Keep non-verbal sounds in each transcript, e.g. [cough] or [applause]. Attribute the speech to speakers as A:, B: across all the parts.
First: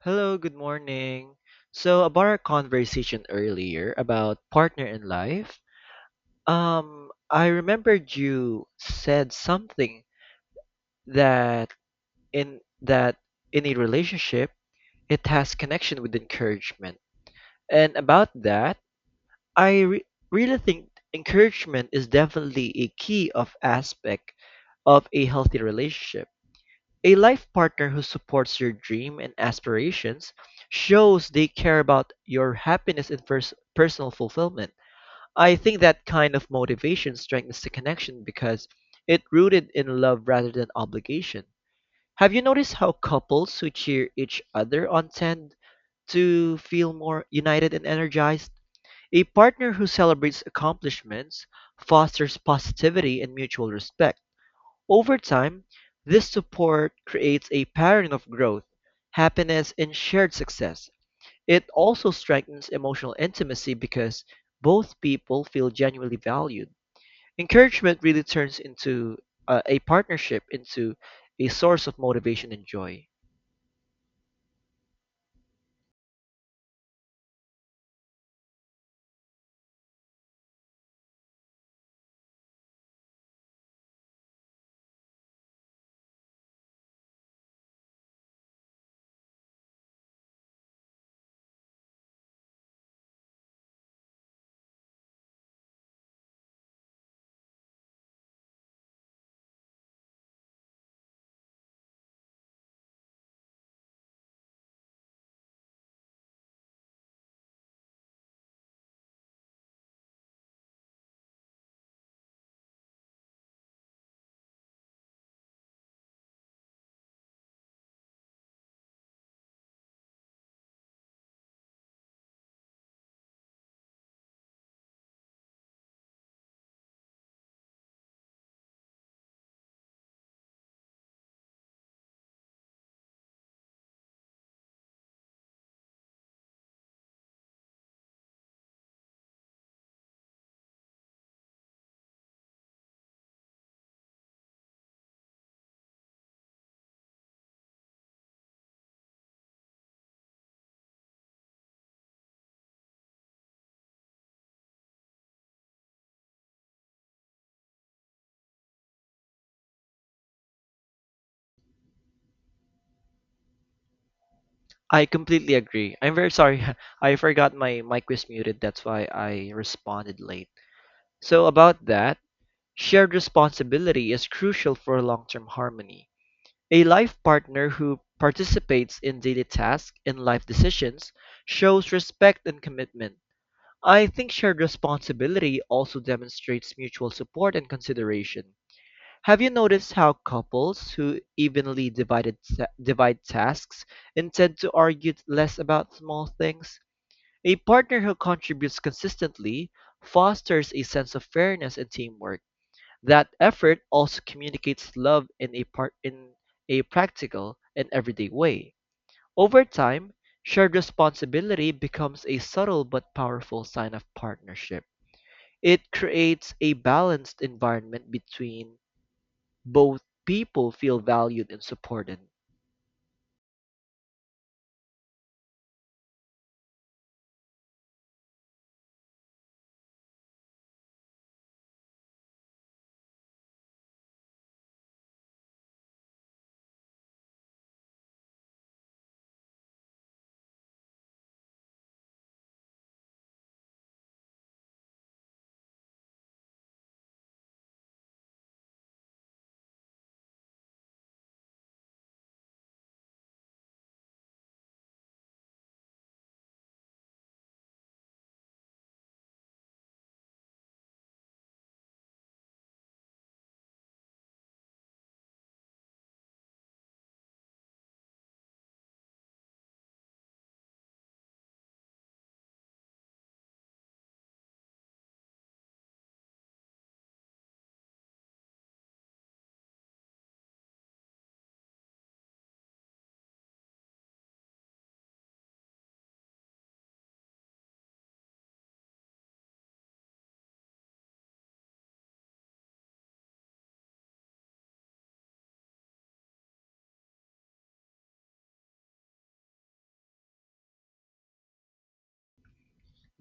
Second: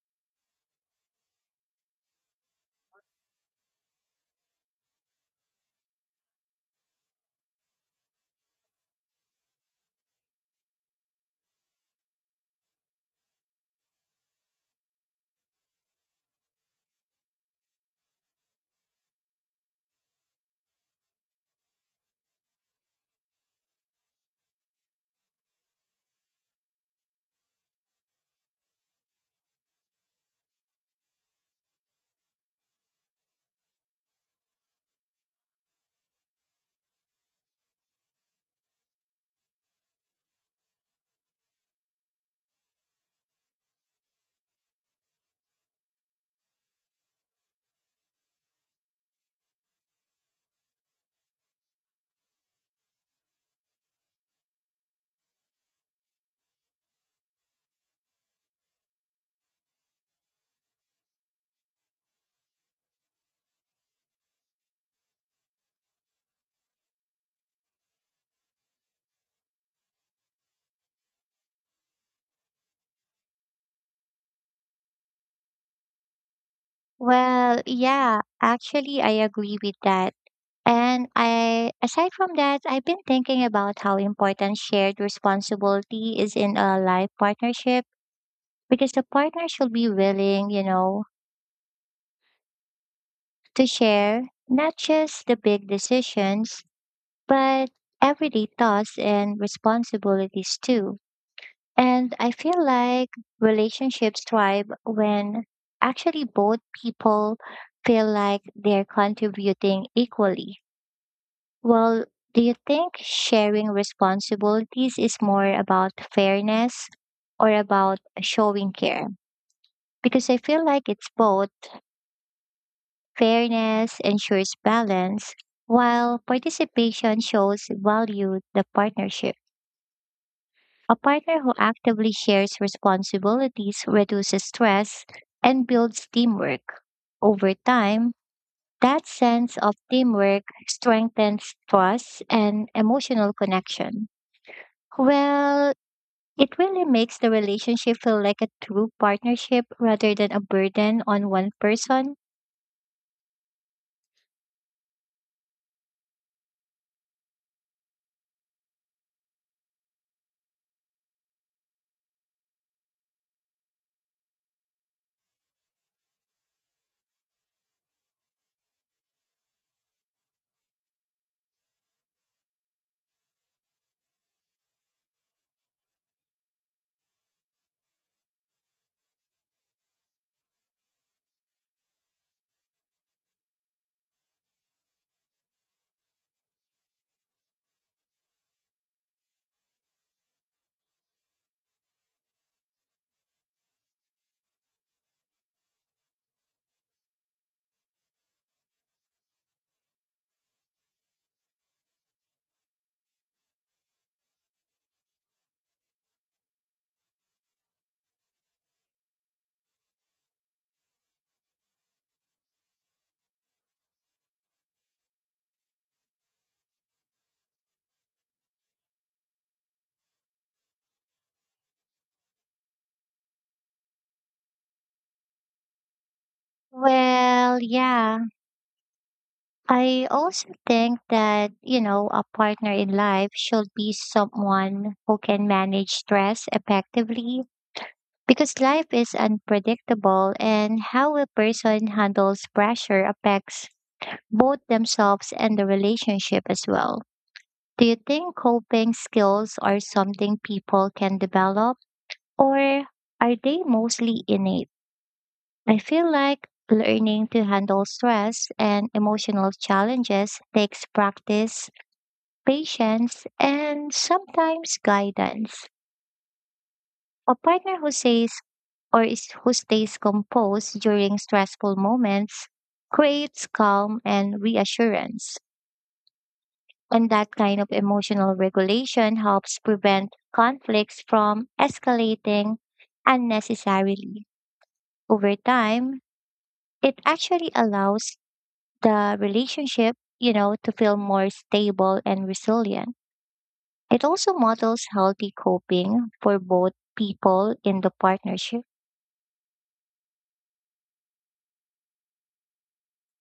A: Hello, good morning. So about our conversation earlier about partner in life, I remembered you said something that in that in a relationship it has connection with encouragement. And about that, I re really think encouragement is definitely a key of aspect of a healthy relationship. A life partner who supports your dream and aspirations shows they care about your happiness and personal fulfillment. I think that kind of motivation strengthens the connection because it rooted in love rather than obligation. Have you noticed how couples who cheer each other on tend to feel more united and energized? A partner who celebrates accomplishments fosters positivity and mutual respect. Over time, this support creates a pattern of growth, happiness, and shared success. It also strengthens emotional intimacy because both people feel genuinely valued. Encouragement really turns into a partnership into a source of motivation and joy.
B: Well, yeah, actually, I agree with that. And I, aside from that, I've been thinking about how important shared responsibility is in a life partnership because the partner should be willing, to share not just the big decisions, but everyday thoughts and responsibilities too. And I feel like relationships thrive when actually both people feel like they're contributing equally. Well, do you think sharing responsibilities is more about fairness or about showing care? Because I feel like it's both. Fairness ensures balance, while participation shows value the partnership. A partner who actively shares responsibilities reduces stress and builds teamwork. Over time, that sense of teamwork strengthens trust and emotional connection. Well, it really makes the relationship feel like a true partnership rather than a burden on one person.
A: I completely agree. I'm very sorry. [laughs] I forgot my mic was muted. That's why I responded late. So, about that, shared responsibility is crucial for long term harmony. A life partner who participates in daily tasks and life decisions shows respect and commitment. I think shared responsibility also demonstrates mutual support and consideration. Have you noticed how couples who evenly divide tasks and tend to argue less about small things? A partner who contributes consistently fosters a sense of fairness and teamwork. That effort also communicates love in a practical and everyday way. Over time, shared responsibility becomes a subtle but powerful sign of partnership. It creates a balanced environment between both people feel valued and supported.
B: Well, yeah. I also think that, a partner in life should be someone who can manage stress effectively because life is unpredictable and how a person handles pressure affects both themselves and the relationship as well. Do you think coping skills are something people can develop? Or are they mostly innate? I feel like learning to handle stress and emotional challenges takes practice, patience, and sometimes guidance. A partner who says or is, who stays composed during stressful moments creates calm and reassurance. And that kind of emotional regulation helps prevent conflicts from escalating unnecessarily. Over time, it actually allows the relationship, to feel more stable and resilient. It also models healthy coping for both people in the partnership.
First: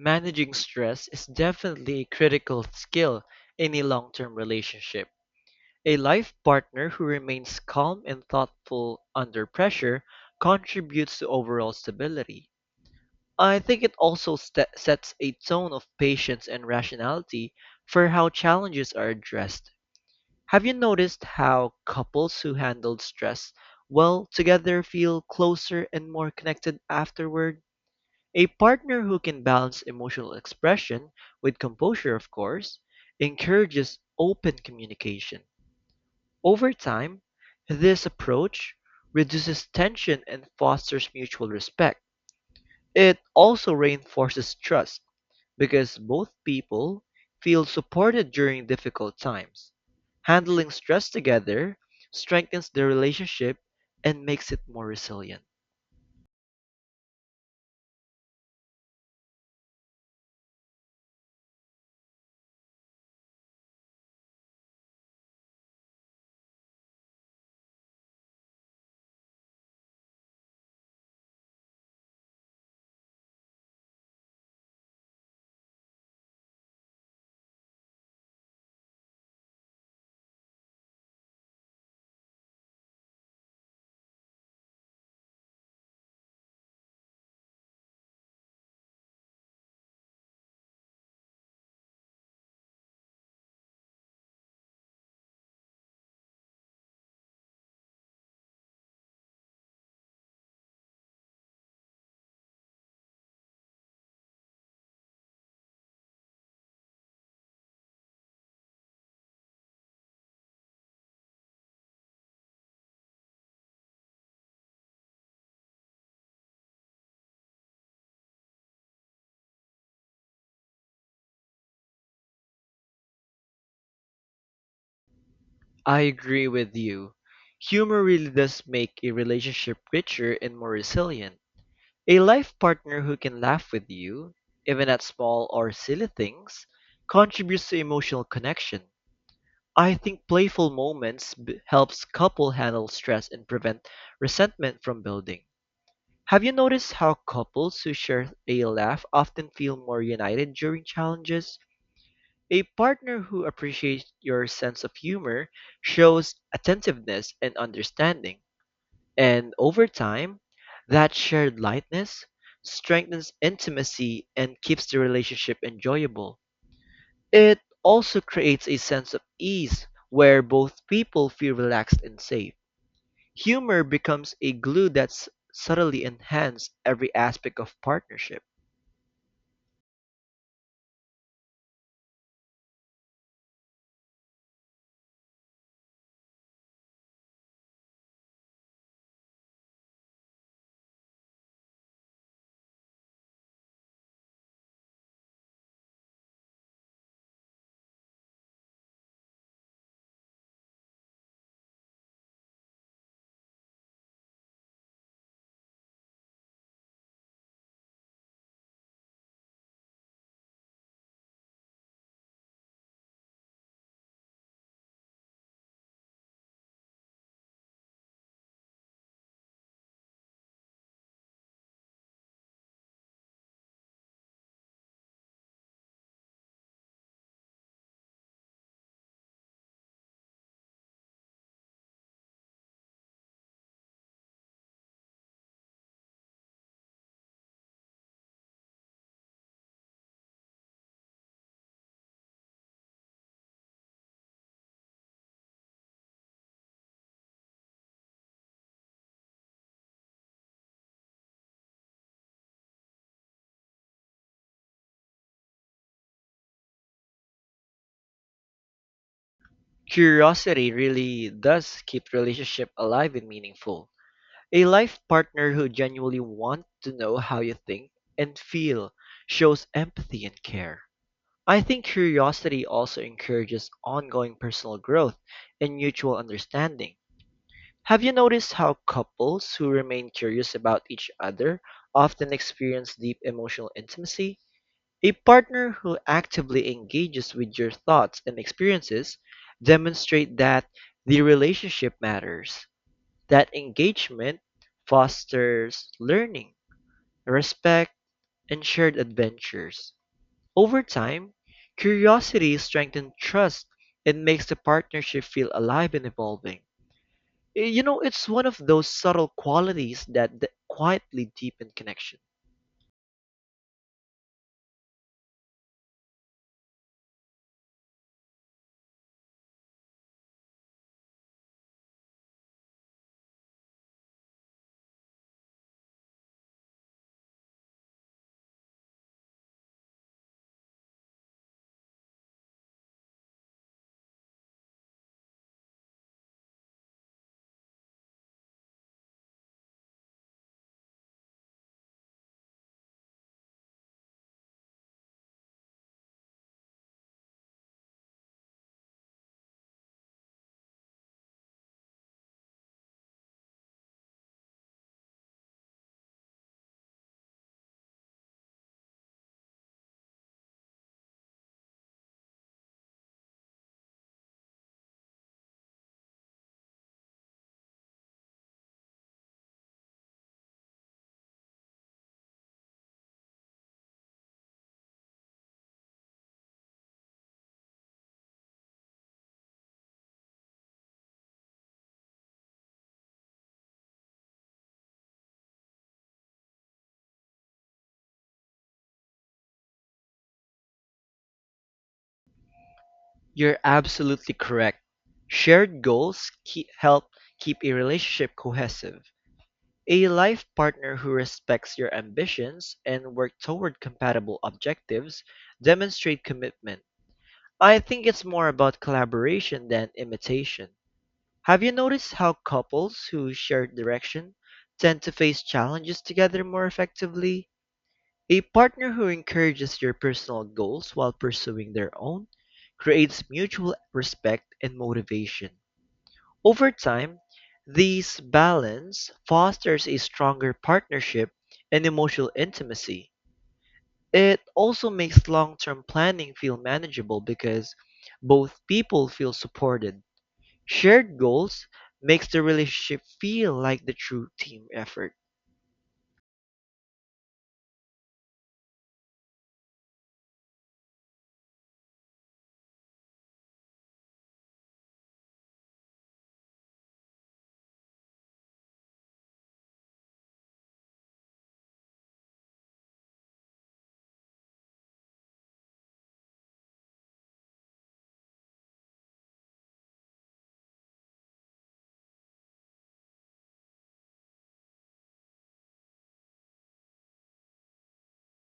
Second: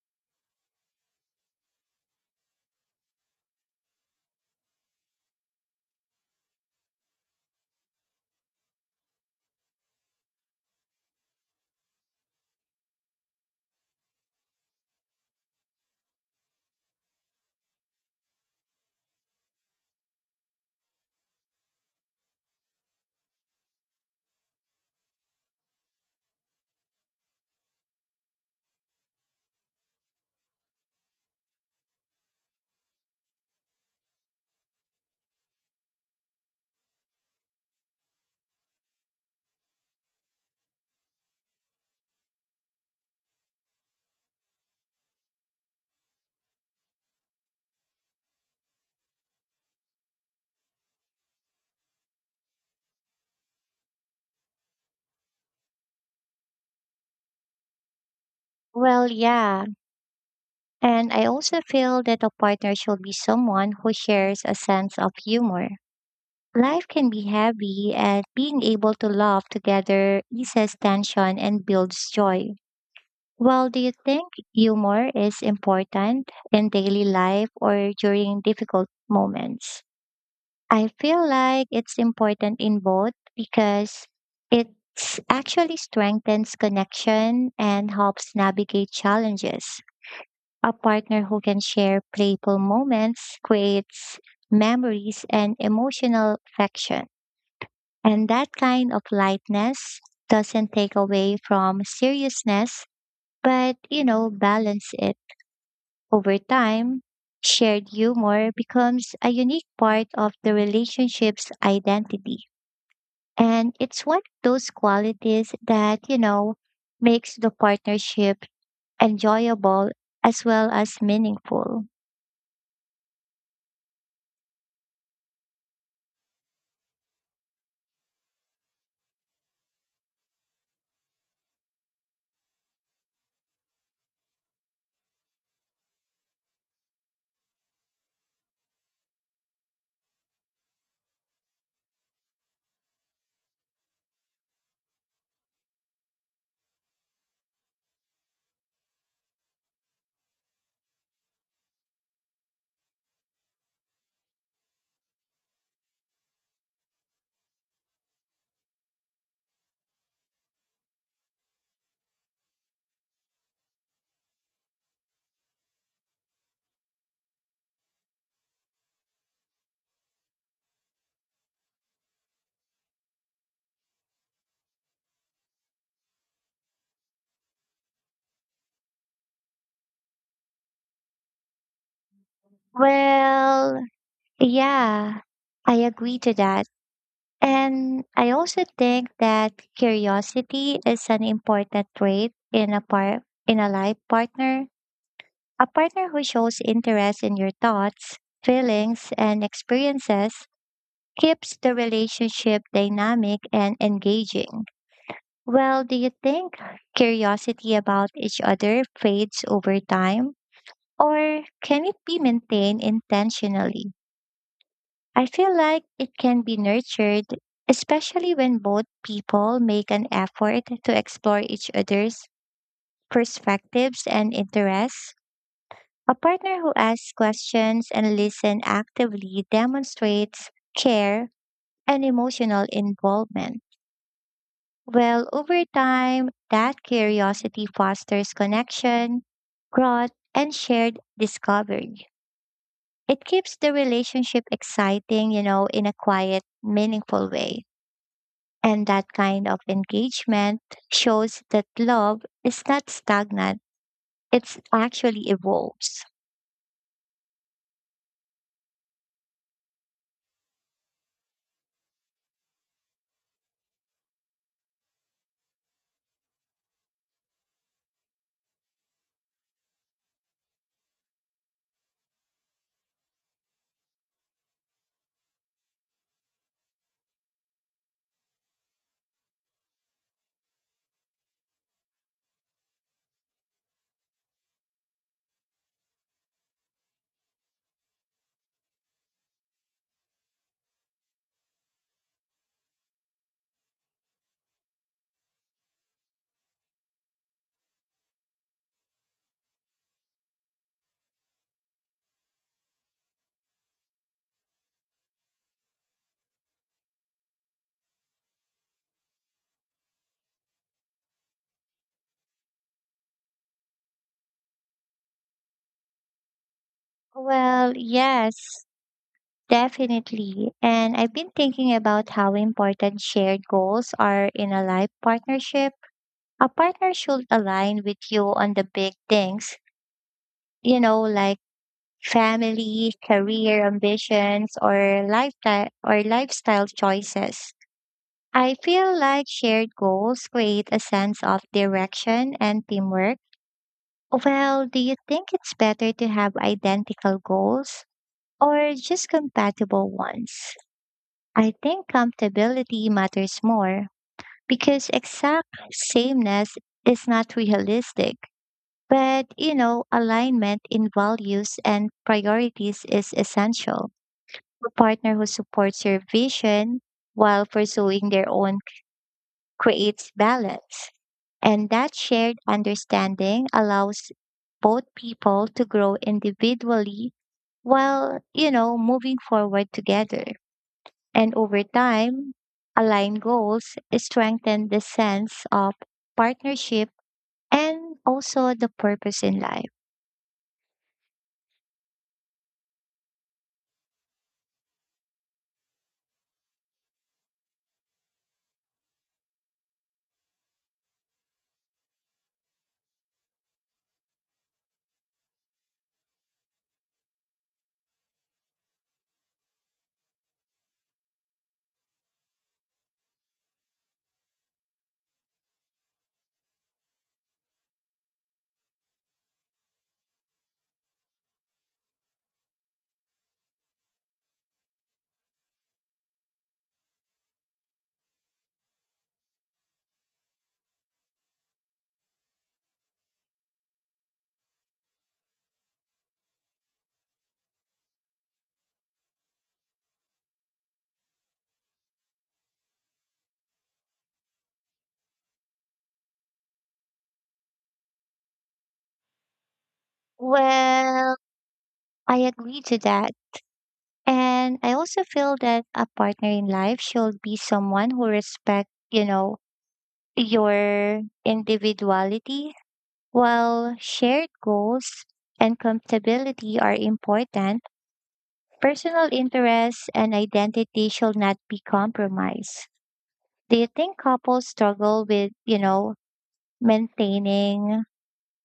A: Managing stress is definitely a critical skill in a long-term relationship. A life partner who remains calm and thoughtful under pressure contributes to overall stability. I think it also sets a tone of patience and rationality for how challenges are addressed. Have you noticed how couples who handled stress well together feel closer and more connected afterward? A partner who can balance emotional expression with composure, of course, encourages open communication. Over time, this approach reduces tension and fosters mutual respect. It also reinforces trust because both people feel supported during difficult times. Handling stress together strengthens the relationship and makes it more resilient.
B: Well, yeah. And I also feel that a partner should be someone who shares a sense of humor. Life can be heavy, and being able to laugh together eases tension and builds joy. Well, do you think humor is important in daily life or during difficult moments? I feel like it's important in both because it actually strengthens connection and helps navigate challenges. A partner who can share playful moments creates memories and emotional affection. And that kind of lightness doesn't take away from seriousness, but, balance it. Over time, shared humor becomes a unique part of the relationship's identity. And it's one of those qualities that, makes the partnership enjoyable as well as meaningful.
A: I agree with you. Humor really does make a relationship richer and more resilient. A life partner who can laugh with you, even at small or silly things, contributes to emotional connection. I think playful moments helps couple handle stress and prevent resentment from building. Have you noticed how couples who share a laugh often feel more united during challenges? A partner who appreciates your sense of humor shows attentiveness and understanding, and over time, that shared lightness strengthens intimacy and keeps the relationship enjoyable. It also creates a sense of ease where both people feel relaxed and safe. Humor becomes a glue that's subtly enhanced every aspect of partnership.
B: Well, yeah, I agree to that. And I also think that curiosity is an important trait in in a life partner. A partner who shows interest in your thoughts, feelings, and experiences keeps the relationship dynamic and engaging. Well, do you think curiosity about each other fades over time, or can it be maintained intentionally? I feel like it can be nurtured, especially when both people make an effort to explore each other's perspectives and interests. A partner who asks questions and listens actively demonstrates care and emotional involvement. Well, over time, that curiosity fosters connection, growth, and shared discovery. It keeps the relationship exciting, in a quiet, meaningful way. And that kind of engagement shows that love is not stagnant, it's actually evolves.
A: Curiosity really does keep relationship alive and meaningful. A life partner who genuinely wants to know how you think and feel shows empathy and care. I think curiosity also encourages ongoing personal growth and mutual understanding. Have you noticed how couples who remain curious about each other often experience deep emotional intimacy? A partner who actively engages with your thoughts and experiences demonstrate that the relationship matters. That engagement fosters learning, respect, and shared adventures. Over time, curiosity strengthens trust and makes the partnership feel alive and evolving. You know, it's one of those subtle qualities that quietly deepen connection.
B: Well, yes, definitely. And I've been thinking about how important shared goals are in a life partnership. A partner should align with you on the big things, like family, career ambitions, or lifestyle choices. I feel like shared goals create a sense of direction and teamwork. Well, do you think it's better to have identical goals or just compatible ones? I think compatibility matters more because exact sameness is not realistic. But, alignment in values and priorities is essential. A partner who supports your vision while pursuing their own creates balance. And that shared understanding allows both people to grow individually while, moving forward together. And over time, aligned goals strengthen the sense of partnership and also the purpose in life.
A: You're absolutely correct. Help keep a relationship cohesive. A life partner who respects your ambitions and work toward compatible objectives demonstrate commitment. I think it's more about collaboration than imitation. Have you noticed how couples who share direction tend to face challenges together more effectively? A partner who encourages your personal goals while pursuing their own creates mutual respect and motivation. Over time, this balance fosters a stronger partnership and emotional intimacy. It also makes long term planning feel manageable because both people feel supported. Shared goals makes the relationship feel like the true team effort.
B: Well, I agree to that. And I also feel that a partner in life should be someone who respects, your individuality. While shared goals and compatibility are important, personal interests and identity should not be compromised. Do you think couples struggle with, maintaining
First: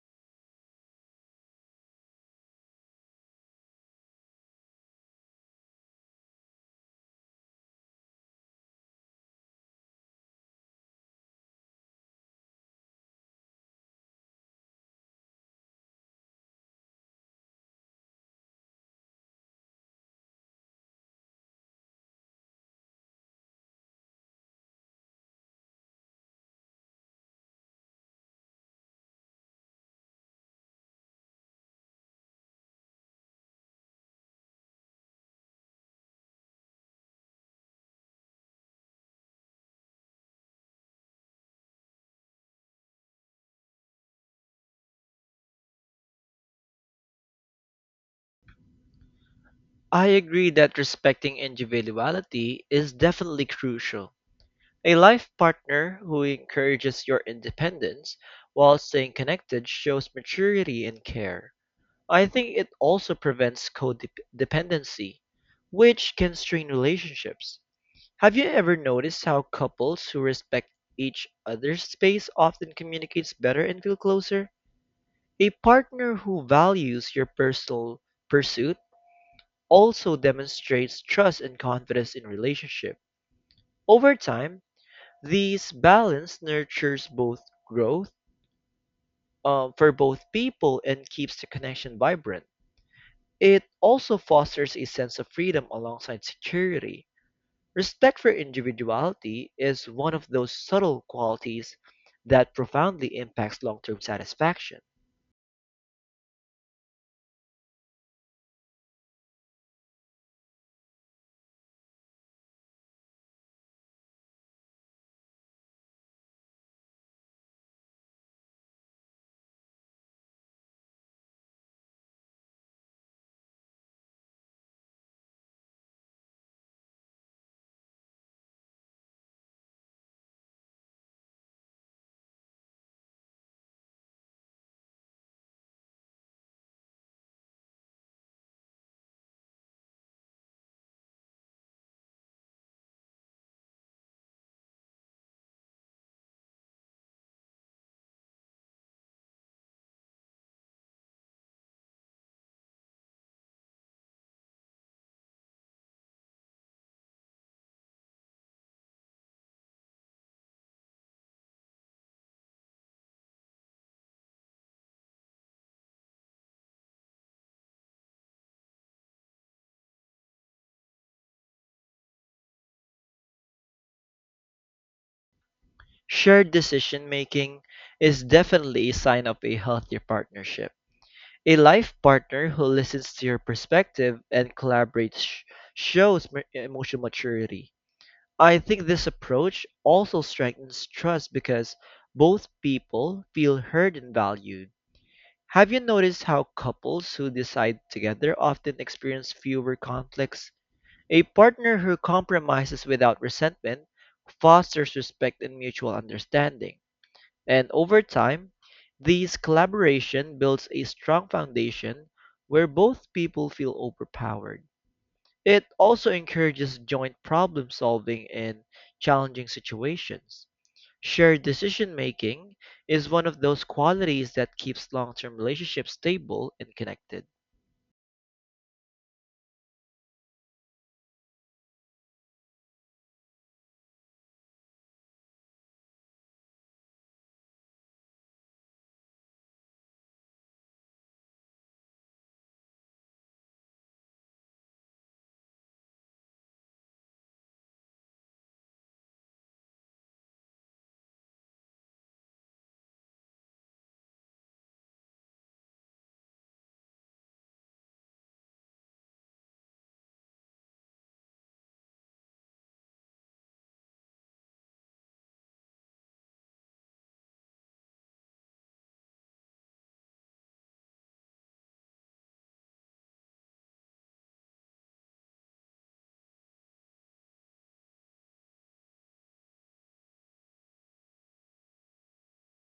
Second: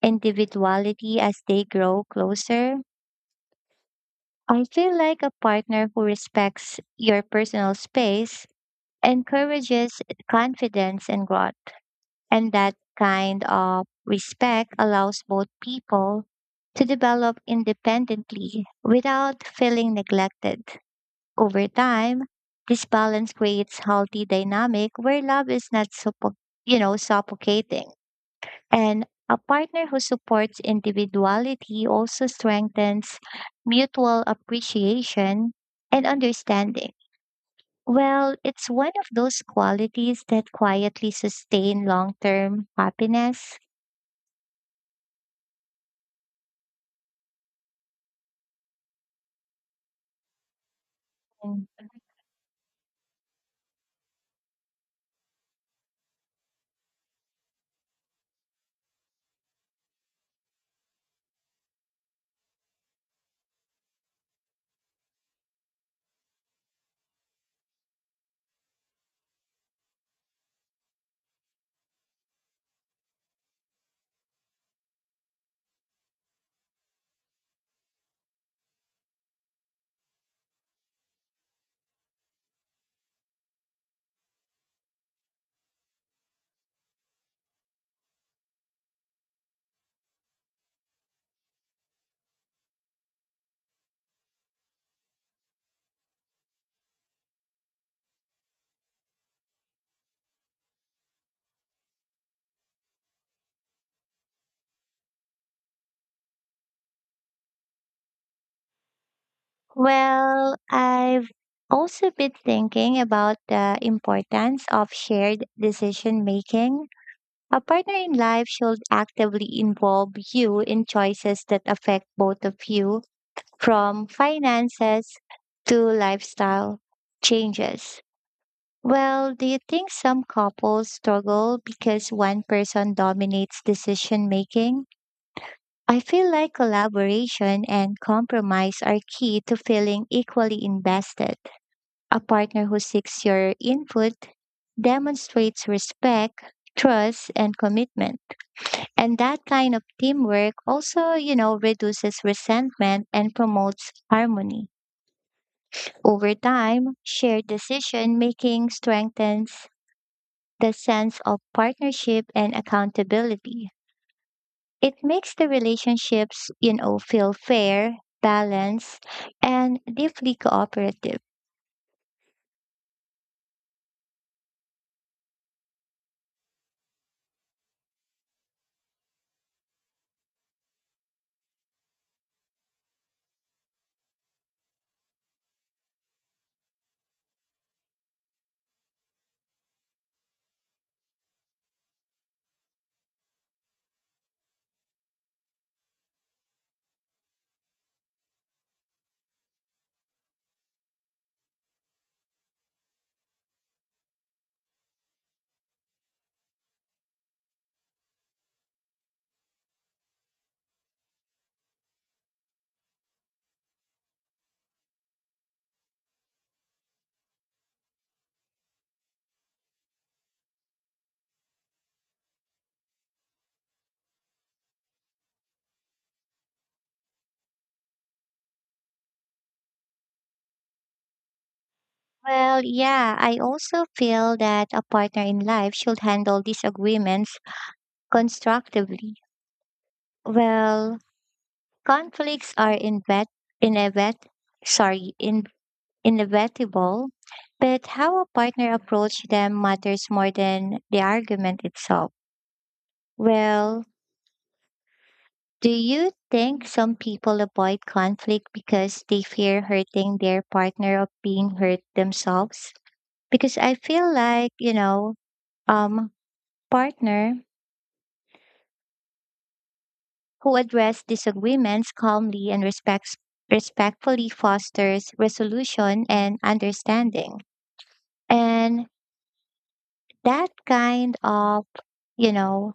B: individuality as they grow closer? I feel like a partner who respects your personal space encourages confidence and growth. And that kind of respect allows both people to develop independently without feeling neglected. Over time, this balance creates healthy dynamic where love is not suffocating. And a partner who supports individuality also strengthens mutual appreciation and understanding. Well, it's one of those qualities that quietly sustain long term happiness.
A: I agree that respecting
B: Mm.
A: individuality is definitely crucial. A life partner who encourages your independence while staying connected shows maturity and care. I think it also prevents codependency, which can strain relationships. Have you ever noticed how couples who respect each other's space often communicates better and feel closer? A partner who values your personal pursuit also demonstrates trust and confidence in relationship. Over time, this balance nurtures both growth for both people and keeps the connection vibrant. It also fosters a sense of freedom alongside security. Respect for individuality is one of those subtle qualities that profoundly impacts long term satisfaction.
B: Well, I've also been thinking about the importance of shared decision making. A partner in life should actively involve you in choices that affect both of you from finances to lifestyle changes. Well, do you think some couples struggle because one person dominates decision making? I feel like collaboration and compromise are key to feeling equally invested. A partner who seeks your input demonstrates respect, trust, and commitment. And that kind of teamwork also, reduces resentment and promotes harmony. Over time, shared decision making strengthens the sense of partnership and accountability. It makes the relationships, feel fair, balanced, and deeply cooperative.
A: Shared decision making is definitely a sign of a healthy partnership. A life partner who listens to your perspective and shows emotional maturity. I think this approach also strengthens trust because both people feel heard and valued. Have you noticed how couples who decide together often experience fewer conflicts? A partner who compromises without resentment fosters respect and mutual understanding. And over time, this collaboration builds a strong foundation where both people feel overpowered. It also encourages joint problem solving in challenging situations. Shared decision making is one of those qualities that keeps long term relationships stable and connected.
B: Well, yeah, I also feel that a partner in life should handle disagreements constructively. Well, conflicts are invet inevit sorry, in inevitable, but how a partner approaches them matters more than the argument itself. Well, do you think some people avoid conflict because they fear hurting their partner or being hurt themselves? Because I feel like, um, partner who address disagreements calmly and respects respectfully fosters resolution and understanding. And that kind of, you know,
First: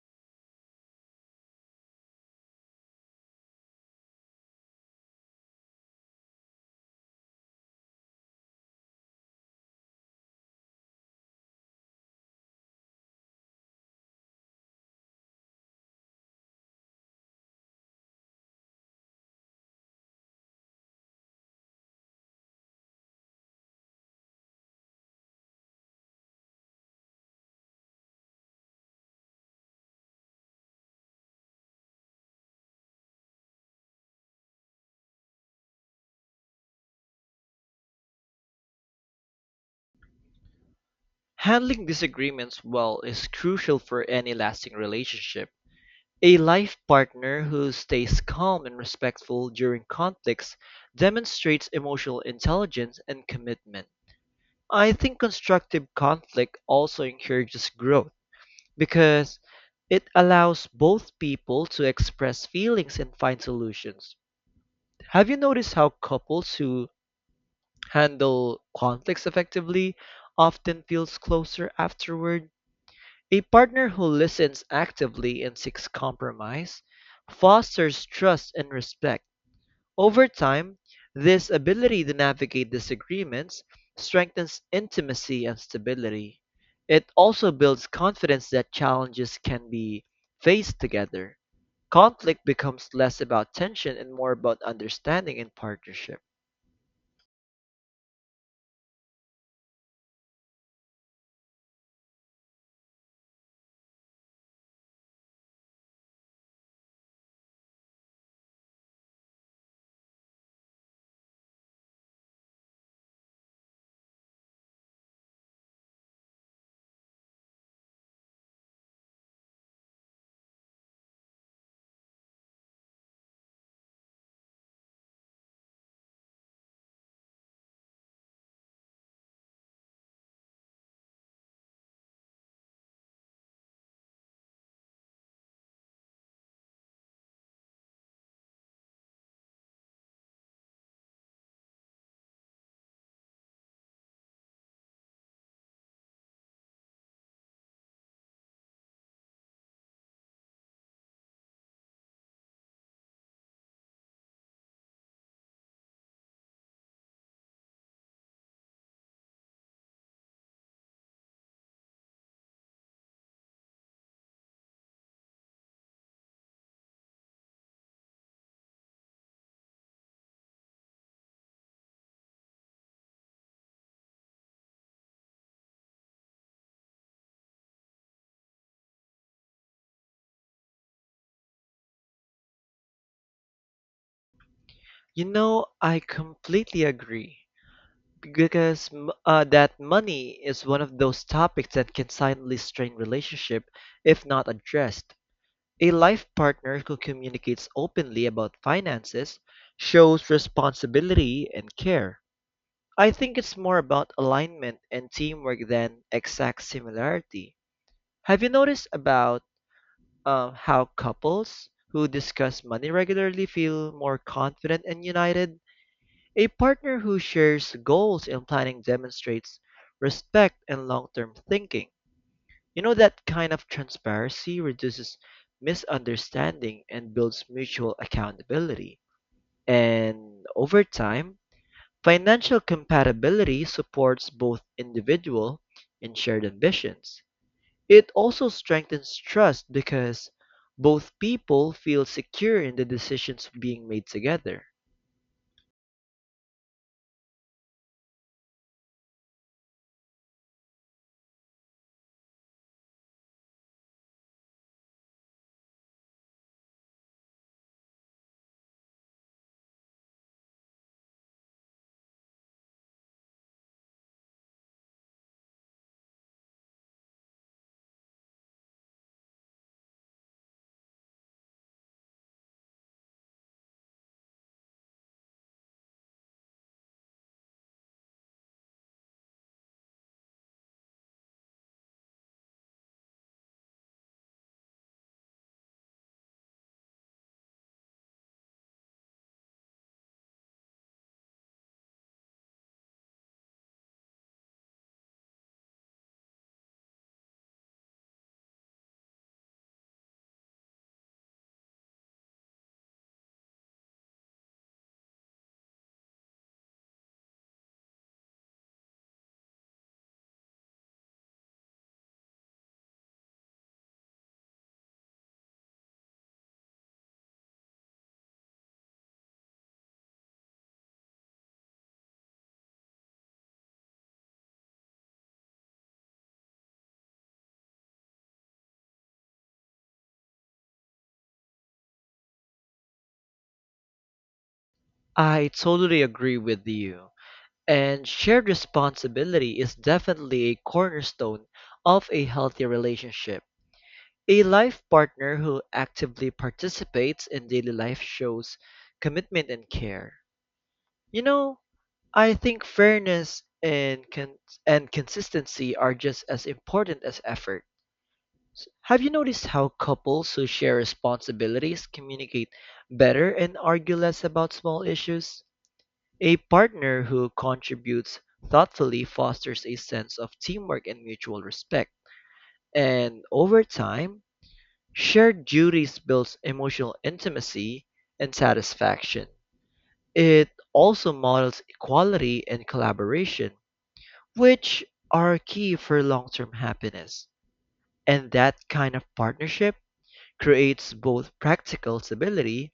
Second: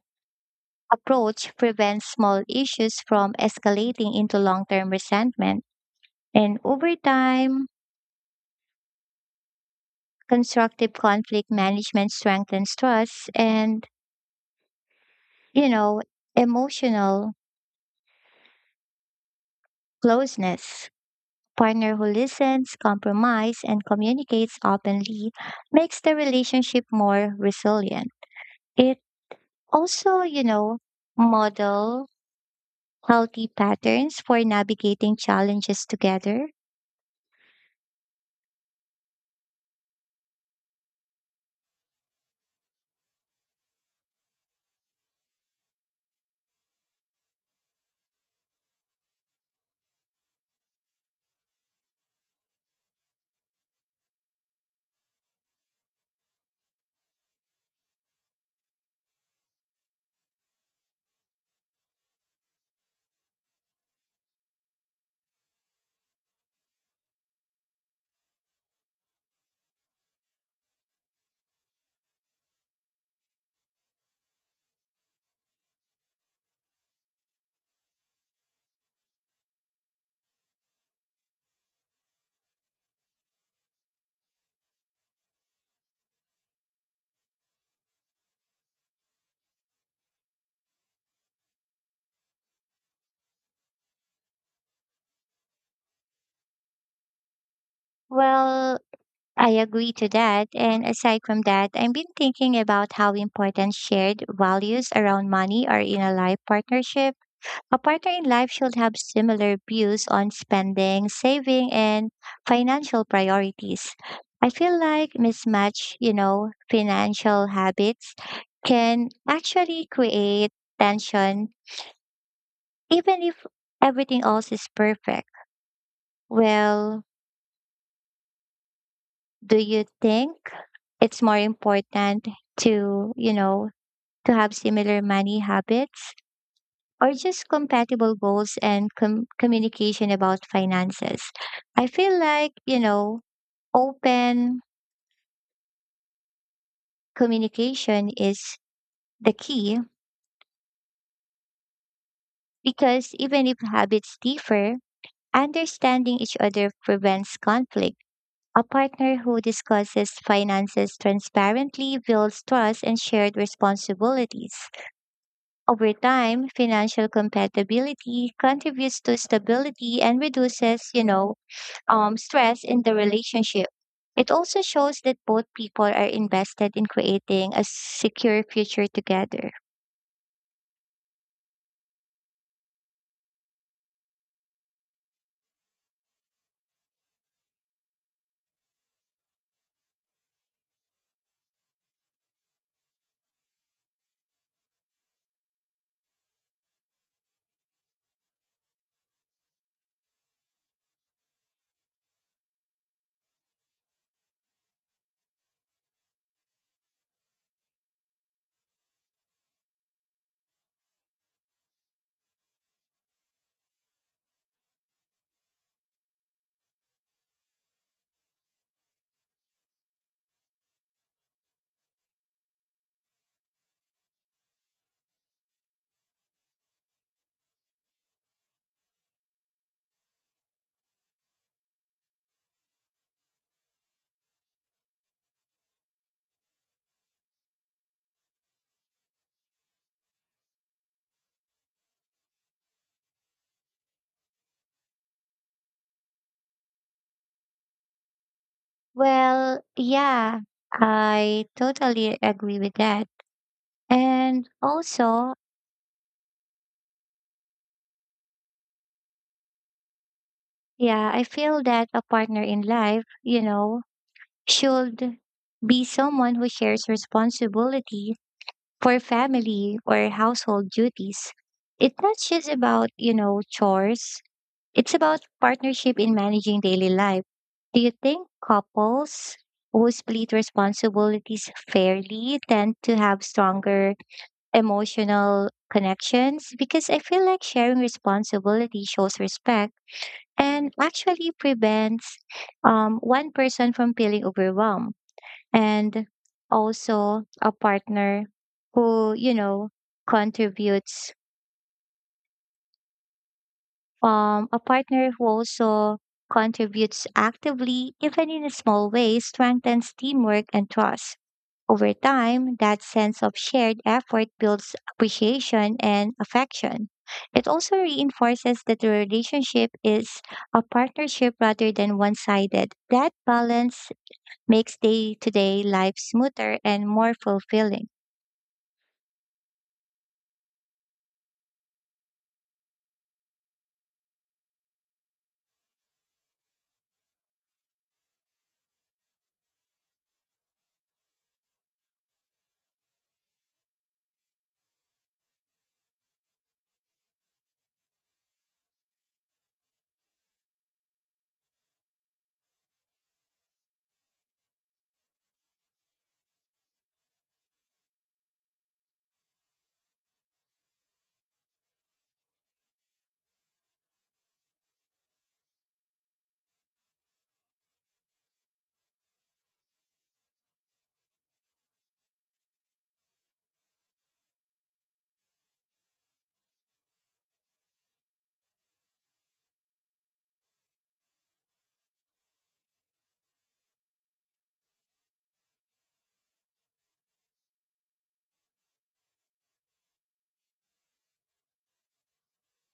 B: approach prevents small issues from escalating into long term resentment. And over time, constructive conflict management strengthens trust and, you know, emotional closeness. Partner who listens, compromise, and communicates openly makes the relationship more resilient. It also, model healthy patterns for navigating challenges together.
A: Handling disagreements well is crucial for any lasting relationship. A life partner who stays calm and respectful during conflicts demonstrates emotional intelligence and commitment. I think constructive conflict also encourages growth, because it allows both people to express feelings and find solutions. Have you noticed how couples who handle conflicts effectively often feels closer afterward? A partner who listens actively and seeks compromise fosters trust and respect. Over time, this ability to navigate disagreements strengthens intimacy and stability. It also builds confidence that challenges can be faced together. Conflict becomes less about tension and more about understanding and partnership.
B: Well, I agree to that. And aside from that, I've been thinking about how important shared values around money are in a life partnership. A partner in life should have similar views on spending, saving, and financial priorities. I feel like mismatch, financial habits can actually create tension even if everything else is perfect. Well, do you think it's more important to, to have similar money habits or just compatible goals and communication about finances? I feel like, open communication is the key because even if habits differ, understanding each other prevents conflict. A partner who discusses finances transparently builds trust and shared responsibilities. Over time, financial compatibility contributes to stability and reduces, stress in the relationship. It also shows that both people are invested in creating a secure future together.
A: You know, I completely agree because that money is one of those topics that can silently strain relationship if not addressed. A life partner who communicates openly about finances shows responsibility and care. I think it's more about alignment and teamwork than exact similarity. Have you noticed about how couples who discuss money regularly feel more confident and united? A partner who shares goals and planning demonstrates respect and long-term thinking. You know, that kind of transparency reduces misunderstanding and builds mutual accountability. And over time, financial compatibility supports both individual and shared ambitions. It also strengthens trust because both people feel secure in the decisions being made together.
B: Well, yeah, I totally agree with that. And also, yeah, I feel that a partner in life, should be someone who shares responsibility for family or household duties. It's not just about, chores. It's about partnership in managing daily life. Do you think couples who split responsibilities fairly tend to have stronger emotional connections? Because I feel like sharing responsibility shows respect and actually prevents one person from feeling overwhelmed, and also who you know contributes a partner who also contributes actively even in a small ways strengthens teamwork and trust. Over time, that sense of shared effort builds appreciation and affection. It also reinforces that the relationship is a partnership rather than one-sided. That balance makes day-to-day life smoother and more fulfilling.
A: I totally agree with you. And shared responsibility is definitely a cornerstone of a healthy relationship. A life partner who actively participates in daily life shows commitment and care. You know, I think fairness and consistency are just as important as effort. Have you noticed how couples who share responsibilities communicate better and argue less about small issues? A partner who contributes thoughtfully fosters a sense of teamwork and mutual respect. And over time, shared duties builds emotional intimacy and satisfaction. It also models equality and collaboration, which are key for long-term happiness. And that kind of partnership creates both practical stability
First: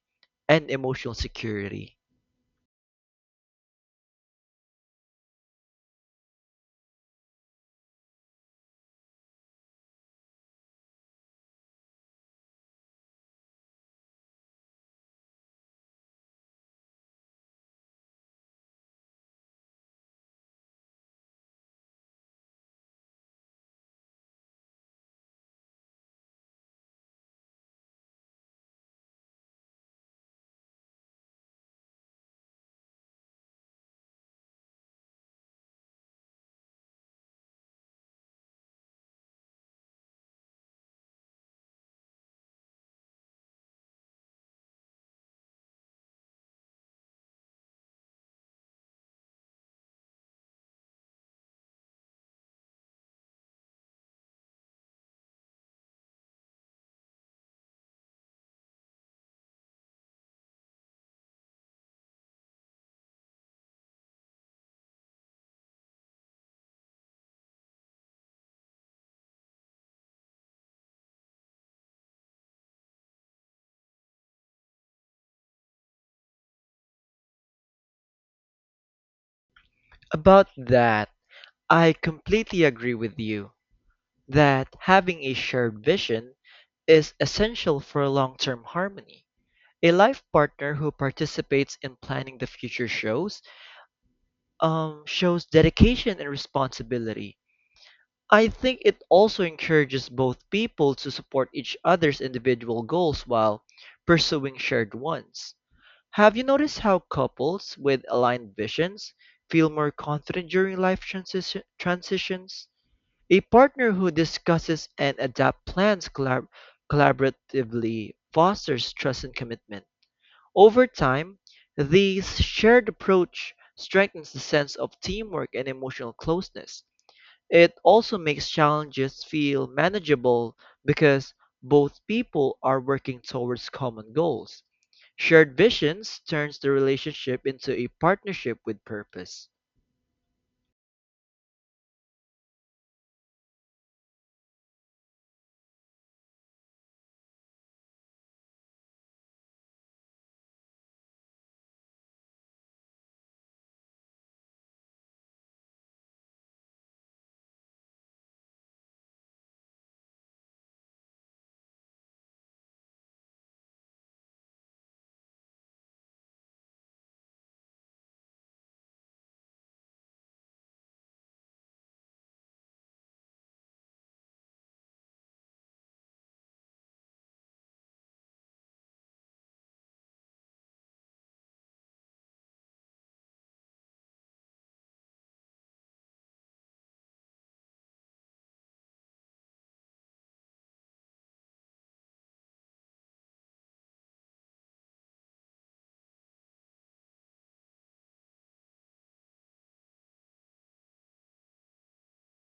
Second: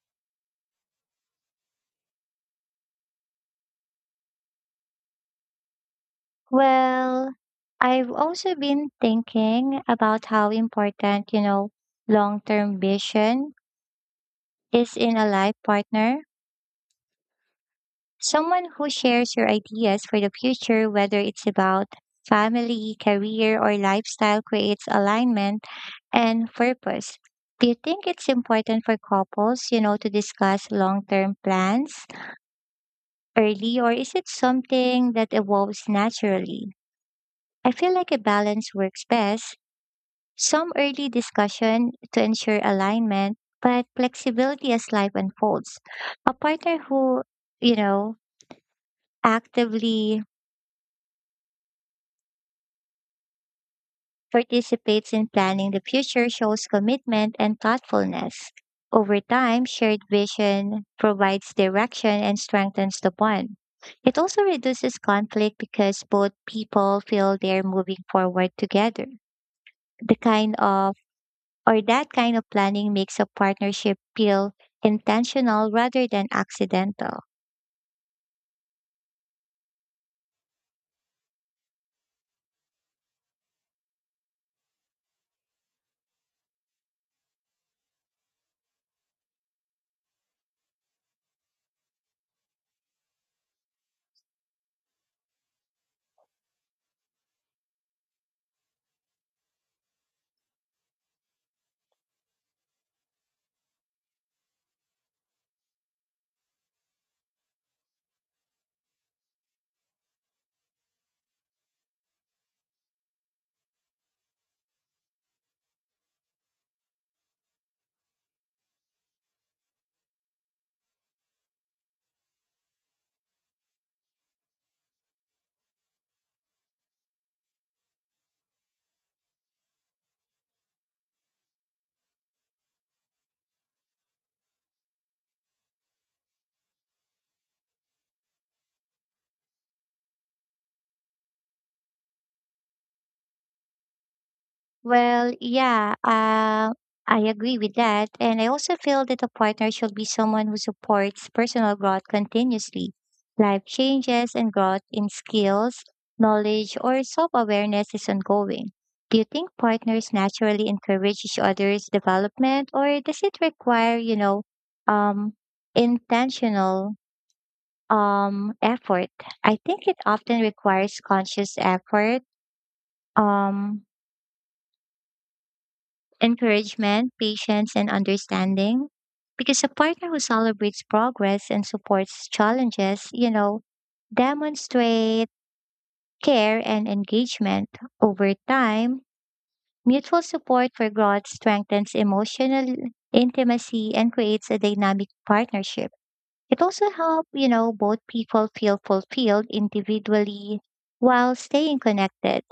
A: and emotional security.
B: Well, I've also been thinking about how important, long term vision is in a life partner. Someone who shares your ideas for the future, whether it's about family, career, or lifestyle, creates alignment and purpose. Do you think it's important for couples, to discuss long term plans early, or is it something that evolves naturally? I feel like a balance works best. Some early discussion to ensure alignment, but flexibility as life unfolds. A partner who, you know, actively participates in planning the future shows commitment and thoughtfulness. Over time, shared vision provides direction and strengthens the bond. It also reduces conflict because both people feel they're moving forward together. The kind of or That kind of planning makes a partnership feel intentional rather than accidental.
A: About that, I completely agree with you that having a shared vision is essential for long term harmony. A life partner who participates in planning the future shows shows dedication and responsibility. I think it also encourages both people to support each other's individual goals while pursuing shared ones. Have you noticed how couples with aligned visions feel more confident during transitions? A partner who discusses and adapts plans collaboratively fosters trust and commitment. Over time, this shared approach strengthens the sense of teamwork and emotional closeness. It also makes challenges feel manageable because both people are working towards common goals. Shared visions turns the relationship into a partnership with purpose.
B: Well, yeah, I agree with that. And I also feel that a partner should be someone who supports personal growth continuously. Life changes and growth in skills, knowledge, or self awareness is ongoing. Do you think partners naturally encourage each other's development, or does it require, um, intentional effort? I think it often requires conscious effort. Um, Encouragement, patience, and understanding. Because a partner who celebrates progress and supports challenges, demonstrate care and engagement over time. Mutual support for growth strengthens emotional intimacy and creates a dynamic partnership. It also helps, both people feel fulfilled individually while staying connected.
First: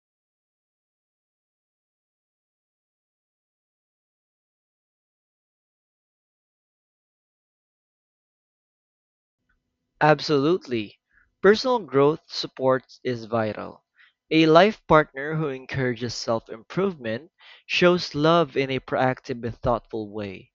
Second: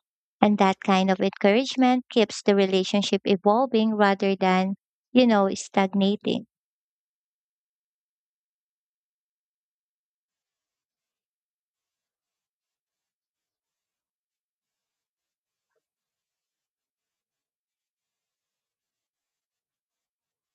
B: And that kind of encouragement keeps the relationship evolving rather than, stagnating.
A: Absolutely. Personal growth support is vital. A life partner who encourages self improvement shows love in a proactive and thoughtful way.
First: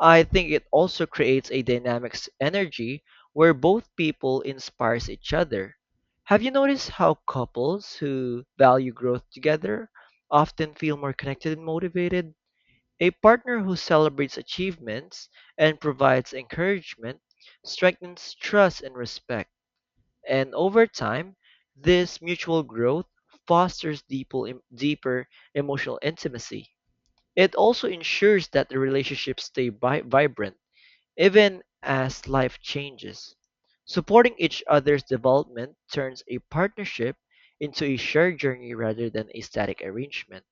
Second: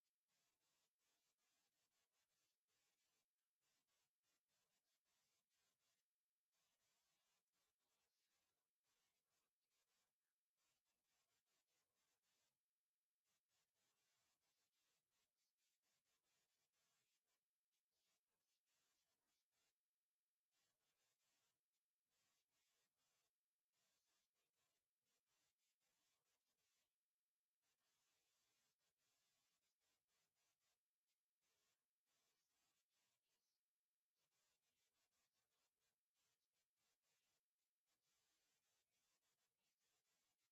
A: I think it also creates a energy where both people inspires each other. Have you noticed how couples who value growth together often feel more connected and motivated? A partner who celebrates achievements and provides encouragement strengthens trust and respect. And over time, this mutual growth fosters deeper emotional intimacy. It also ensures that the relationships stay vibrant even as life changes, supporting each other's development turns a partnership into a shared journey rather than a static arrangement.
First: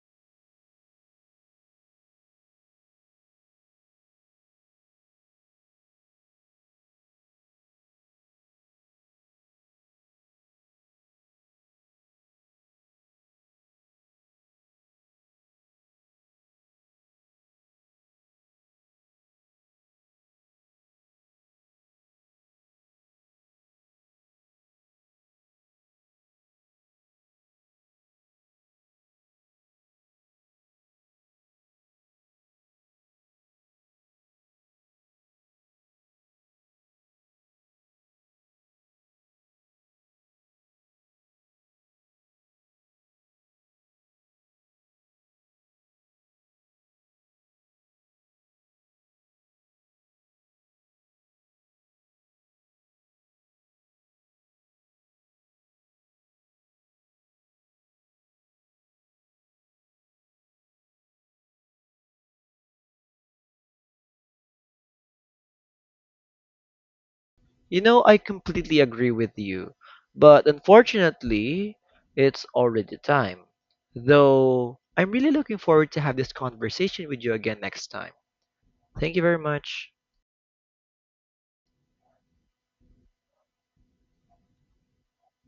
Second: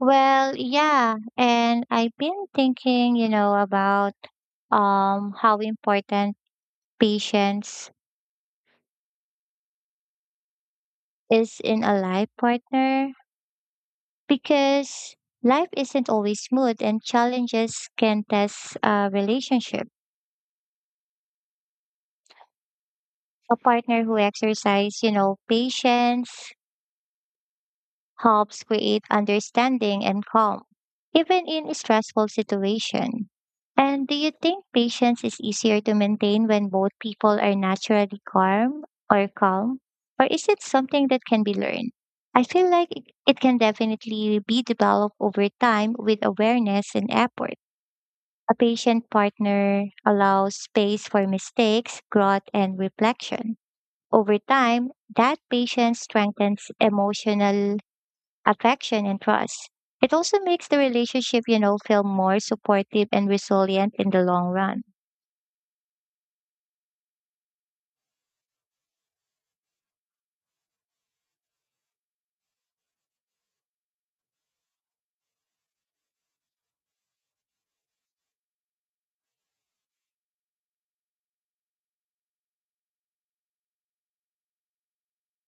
B: Well, yeah. And I've been thinking, about how important patience is in a life partner because life isn't always smooth and challenges can test a relationship. A partner who exercises, patience helps create understanding and calm, even in a stressful situation. And do you think patience is easier to maintain when both people are naturally calm or calm? Or is it something that can be learned? I feel like it can definitely be developed over time with awareness and effort. A patient partner allows space for mistakes, growth, and reflection. Over time, that patience strengthens emotional affection and trust. It also makes the relationship, feel more supportive and resilient in the long run.
A: You know, I completely agree with you, but unfortunately, it's already time. Though, I'm really looking forward to have this conversation with you again next time. Thank you very much.